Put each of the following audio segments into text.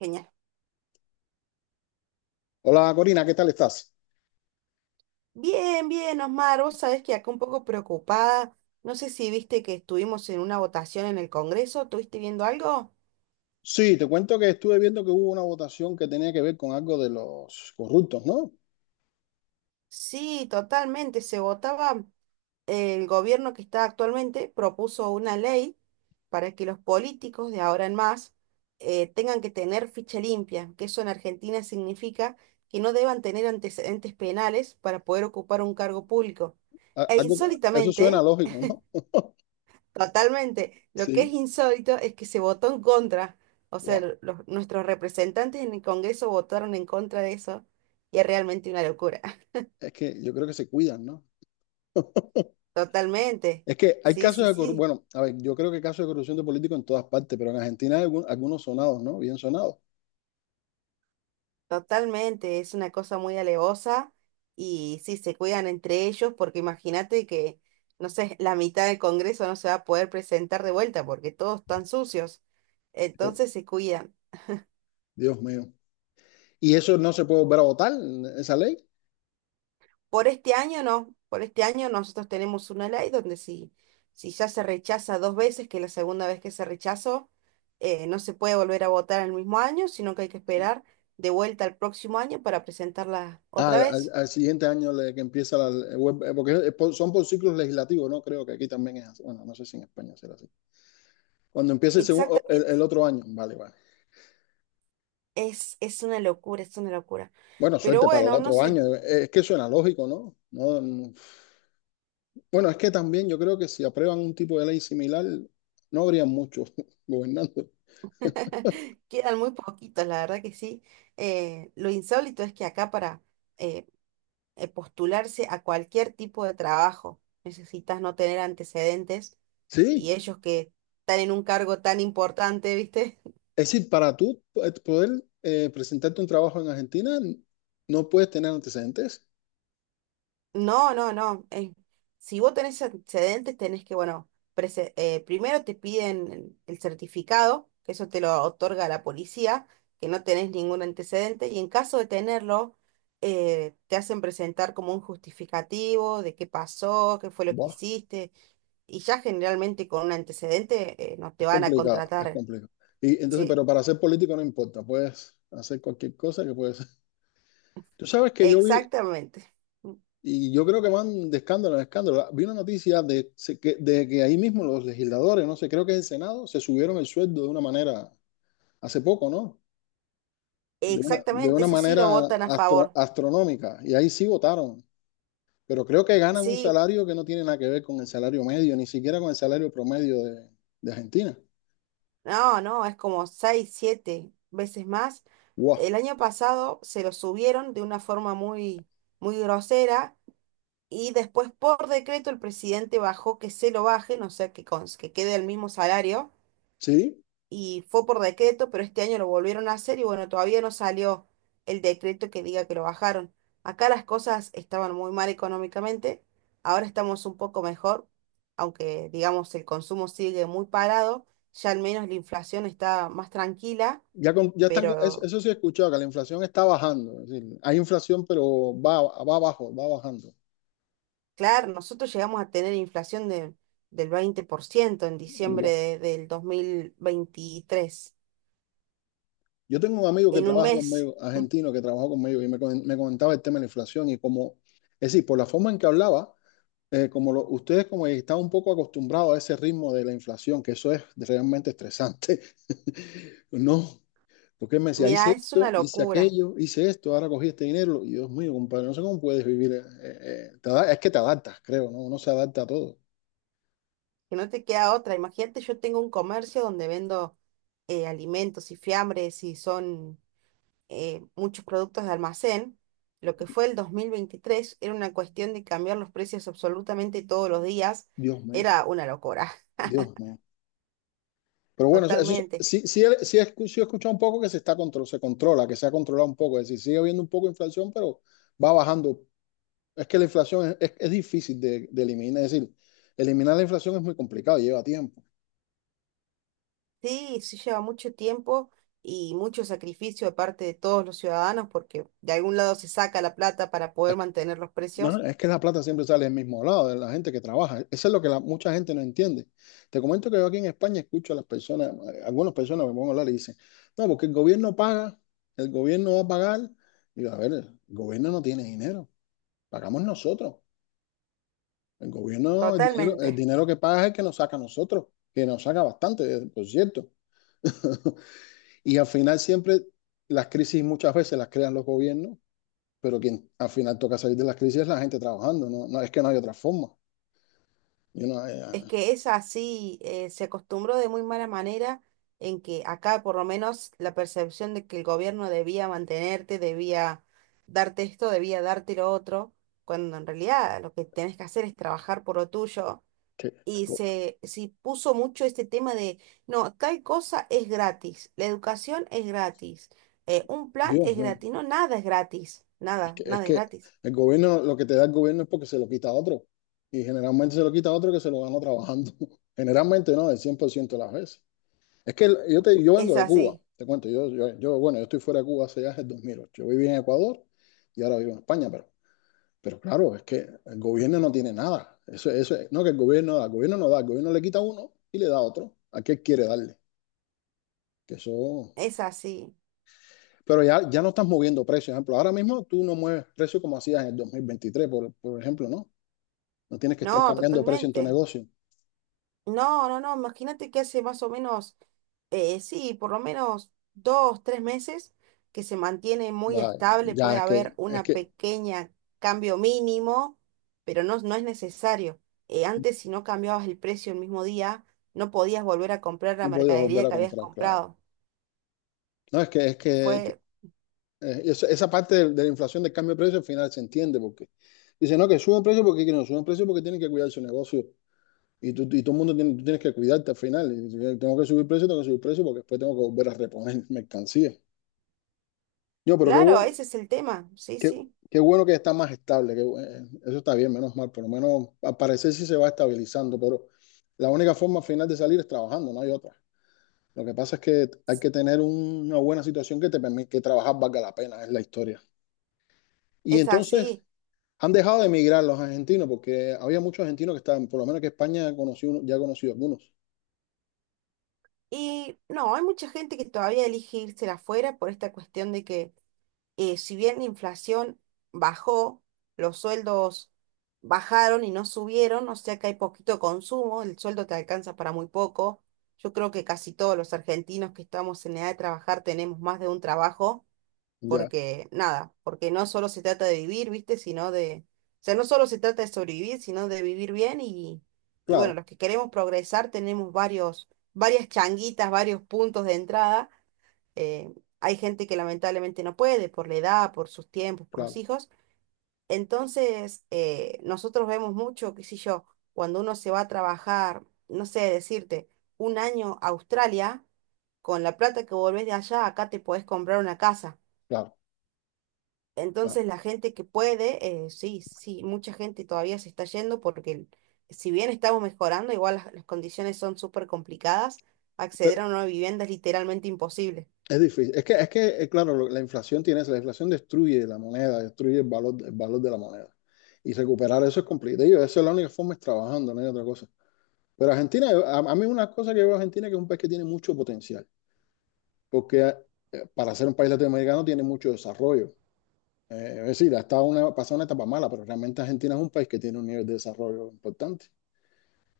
Genial. Hola Corina, ¿qué tal estás? Bien, bien, Osmar. Vos sabés que acá un poco preocupada. No sé si viste que estuvimos en una votación en el Congreso. ¿Estuviste viendo algo? Sí, te cuento que estuve viendo que hubo una votación que tenía que ver con algo de los corruptos, ¿no? Sí, totalmente. Se votaba, el gobierno que está actualmente propuso una ley para que los políticos de ahora en más tengan que tener ficha limpia, que eso en Argentina significa que no deban tener antecedentes penales para poder ocupar un cargo público. A- E algo- eso suena insólitamente, lógico, ¿no? totalmente. Lo que es Sí. insólito es que se votó en contra. O sea, Guau. Los, nuestros representantes en el Congreso votaron en contra de eso y es realmente una locura. Es que yo creo que se cuidan, ¿no? Totalmente. Es que hay Sí, casos sí, de corrupción, sí. bueno, a ver, yo creo que hay casos de corrupción de políticos en todas partes, pero en Argentina hay algunos sonados, ¿no? Bien sonados. Totalmente. Es una cosa muy alevosa y sí, se cuidan entre ellos porque imagínate que, no sé, la mitad del Congreso no se va a poder presentar de vuelta porque todos están sucios. Yo- Entonces se cuidan. Dios mío. ¿Y eso no se puede volver a votar, esa ley? Por este año no, por este año nosotros tenemos una ley donde si, si ya se rechaza dos veces, que la segunda vez que se rechazó, no se puede volver a votar en el mismo año, sino que hay que esperar de vuelta al próximo año para presentarla Ah, otra vez. al siguiente año que empieza Porque son por ciclos legislativos, ¿no? Creo que aquí también es así. Bueno, no sé si en España será así. Cuando empiece el, segundo, Exactamente, el otro año. Vale, vale. Es una locura, es una locura. Bueno, Pero suerte para el bueno, no otro sé, año. Es que suena lógico, ¿no? Bueno, es que también yo creo que si aprueban un tipo de ley similar, no habría muchos gobernando. quedan muy poquitos, la verdad que sí. Lo insólito es que acá para eh, postularse a cualquier tipo de trabajo necesitas no tener antecedentes Sí, y ellos que están en un cargo tan importante, ¿viste? es decir, para poder presentarte un trabajo en Argentina, no puedes tener antecedentes. No, no, no. Si vos tenés antecedentes, tenés que, bueno, primero te piden el certificado, que eso te lo otorga la policía, que no tenés ningún antecedente, y en caso de tenerlo, te hacen presentar como un justificativo de qué pasó, qué fue lo que Buah, hiciste, y ya generalmente con un antecedente, no es te van a complicado, es contratar. complicado. Y entonces, Sí, pero para ser político no importa, puedes hacer cualquier cosa que puedes. Tú sabes que yo vi, exactamente. y yo creo que van de escándalo en escándalo. Vi una noticia de que de que ahí mismo los legisladores, no sé, creo que es el Senado, se subieron el sueldo de una manera, hace poco, ¿no? De Exactamente, una eso sí lo manera votan a favor. astronómica. Y ahí sí votaron. Pero creo que ganan un Sí, salario que no tiene nada que ver con el salario medio, ni siquiera con el salario promedio de Argentina. no, no, es como seis, siete veces más. ¡Guau! El año pasado se lo subieron de una forma muy, muy grosera y después por decreto el presidente bajó que se lo bajen, o sea, que, que quede el mismo salario. Sí, Y fue por decreto, pero este año lo volvieron a hacer y bueno, todavía no salió el decreto que diga que lo bajaron. Acá las cosas estaban muy mal económicamente, ahora estamos un poco mejor, aunque digamos el consumo sigue muy parado, ya al menos la inflación está más tranquila, ya, ya están, eso, pero eso sí he escuchado, que la inflación está bajando. Es decir, hay inflación, pero va, va abajo, va bajando. claro, nosotros llegamos a tener inflación del 20% en diciembre del 2023, Yo tengo un amigo que en un trabaja mes. conmigo, argentino, que trabaja conmigo y me comentaba el tema de la inflación y como, es decir, por la forma en que hablaba, como ustedes como están un poco acostumbrados a ese ritmo de la inflación, que eso es realmente estresante, ¿no? Porque él me decía, hice Mirá, es una esto, hice locura. aquello, hice esto, ahora cogí este dinero. Y Dios mío, compadre, no sé cómo puedes vivir. Es que te adaptas, creo, ¿no? Uno se adapta a todo. Que no te queda otra. Imagínate, yo tengo un comercio donde vendo alimentos y fiambres y son muchos productos de almacén. Lo que fue el 2023 era una cuestión de cambiar los precios absolutamente todos los días. Dios mío, Era una locura, Dios mío. Pero bueno, eso totalmente. sí, sí, sí, sí he escuchado un poco que se está se controla, que se ha controlado un poco. Es decir, sigue habiendo un poco de inflación, pero va bajando. Es que la inflación es difícil de eliminar. Es decir, eliminar la inflación es muy complicado, lleva tiempo. Sí, sí lleva mucho tiempo y mucho sacrificio de parte de todos los ciudadanos porque de algún lado se saca la plata para Es, poder mantener los no, no, precios. es que la plata siempre sale del mismo lado, de la gente que trabaja. Eso es lo que mucha gente no entiende. Te comento que yo aquí en España escucho a las personas, a algunas personas me pongo a hablar y dicen, no, porque el gobierno paga, el gobierno va a pagar. Y yo, a ver, el gobierno no tiene dinero, pagamos nosotros. El gobierno, el Totalmente. dinero que paga es el que nos saca a nosotros, que nos saca bastante, por cierto. Y al final siempre las crisis muchas veces las crean los gobiernos, pero quien al final toca salir de las crisis es la gente trabajando, no, no es que no hay otra forma. Yo no, Es que es así, se acostumbró de muy mala manera en que acá por lo menos la percepción de que el gobierno debía mantenerte, debía darte esto, debía darte lo otro, cuando en realidad lo que tenés que hacer es trabajar por lo tuyo. que- Y co- se puso mucho este tema de, no, tal cosa es gratis, la educación es gratis, un plan Dios es mío, gratis, no, nada es gratis, nada, es nada es que gratis. el gobierno, lo que te da el gobierno es porque se lo quita a otro. Y generalmente se lo quita a otro que se lo ganó trabajando. Generalmente no, el 100% de las veces. Es que yo, te, yo Es vengo de Cuba, así, te cuento, bueno, yo estoy fuera de Cuba hace ya desde el 2008. Yo viví en Ecuador y ahora vivo en España, pero claro, es que el gobierno no tiene nada. Eso, no que el gobierno da, el gobierno no da, el gobierno le quita a uno y le da a otro. ¿A qué quiere darle? Que eso... es así, Pero ya, ya no estás moviendo precios. Por ejemplo, ahora mismo tú no mueves precios como hacías en el 2023 por ejemplo, ¿no? No tienes que estar no, cambiando precio en tu totalmente. negocio. No, no, no, imagínate que hace más o menos, sí, por lo menos dos, tres meses que se mantiene muy Vaya, estable, ya puede haber es una que pequeña cambio mínimo, pero no, no es necesario. Antes si no cambiabas el precio el mismo día, no podías volver a comprar la no podías volver mercadería a que habías comprar, claro. comprado. No, es que Fue, eh, esa parte de la inflación del cambio de precio al final se entiende porque dice no, que no suben precios porque tienen que cuidar su negocio y, tú, y todo el mundo tiene, tú tienes que cuidarte al final. Y dice, tengo que subir precios, tengo que subir precios porque después tengo que volver a reponer mercancía. Yo, pero qué claro, bueno, ese es el tema, sí, qué, sí, qué bueno que está más estable, que, eso está bien, menos mal, por lo menos al parecer sí se va estabilizando, pero la única forma al final de salir es trabajando, no hay otra. Lo que pasa es que hay que tener una buena situación que te permite que trabajar valga la pena, es la historia. Y es entonces, así. han dejado de emigrar los argentinos porque había muchos argentinos que estaban, por lo menos que España ya conocí algunos. Y no, hay mucha gente que todavía elige irse afuera por esta cuestión de que si bien la inflación bajó, los sueldos bajaron y no subieron, o sea que hay poquito consumo, el sueldo te alcanza para muy poco. Yo creo que casi todos los argentinos que estamos en edad de trabajar tenemos más de un trabajo, Ya, porque nada, porque no solo se trata de vivir, ¿viste? Sino de, o sea, no solo se trata de sobrevivir, sino de vivir bien y bueno, claro, los que queremos progresar tenemos varias changuitas, varios puntos de entrada eh, hay gente que lamentablemente no puede por la edad, por sus tiempos, por los claro, hijos. Entonces, nosotros vemos mucho, qué sé yo, cuando uno se va a trabajar, no sé, decirte, un año a Australia, con la plata que volvés de allá, acá te podés comprar una casa. claro, claro. Entonces, la gente que puede, sí, sí, mucha gente todavía se está yendo porque si bien estamos mejorando, igual las condiciones son súper complicadas, Pero acceder a una vivienda es literalmente imposible. es difícil. Es que, claro, la inflación tiene eso. La inflación destruye la moneda, destruye el valor de la moneda. Y recuperar eso es complicado. Y esa es la única forma, es trabajando, no hay otra cosa. Pero Argentina, a mí una cosa que veo a Argentina es que es un país que tiene mucho potencial. Porque para ser un país latinoamericano tiene mucho desarrollo. Es decir, ha estado una, pasado una etapa mala, pero realmente Argentina es un país que tiene un nivel de desarrollo importante.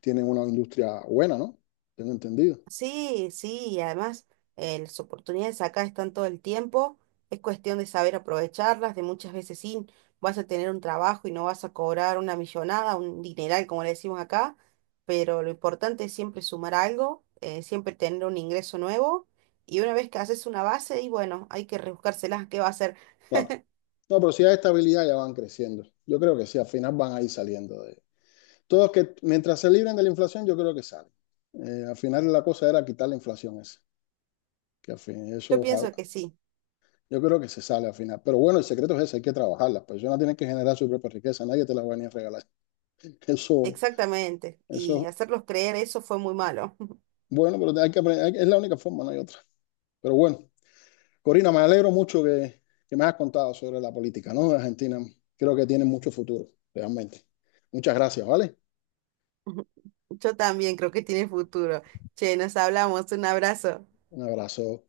Tienen una industria buena, ¿no? Tengo entendido. Sí, sí, y además las oportunidades acá están todo el tiempo, es cuestión de saber aprovecharlas, de muchas veces sí, vas a tener un trabajo y no vas a cobrar una millonada, un dineral como le decimos acá, pero lo importante es siempre sumar algo, siempre tener un ingreso nuevo y una vez que haces una base, y bueno, hay que rebuscárselas, ¿qué va a hacer? Claro. No, pero si hay estabilidad ya van creciendo. Yo creo que sí, al final van a ir saliendo de... Todos que mientras se libren de la inflación, yo creo que salen. Al final la cosa era quitar la inflación esa. Que al fin, eso Yo ojalá. pienso que sí, Yo creo que se sale al final. Pero bueno, el secreto es ese, hay que trabajar. Las personas tienen que generar su propia riqueza, nadie te la va a venir a regalar. Eso, exactamente, y eso, hacerlos creer eso fue muy malo. bueno, pero hay que aprender, es la única forma, no hay otra. Pero bueno. Corina, me alegro mucho que me hayas contado sobre la política, ¿no? De Argentina. Creo que tiene mucho futuro, realmente. Muchas gracias, ¿vale? Yo también creo que tiene futuro. Che, nos hablamos, un abrazo. Un abrazo.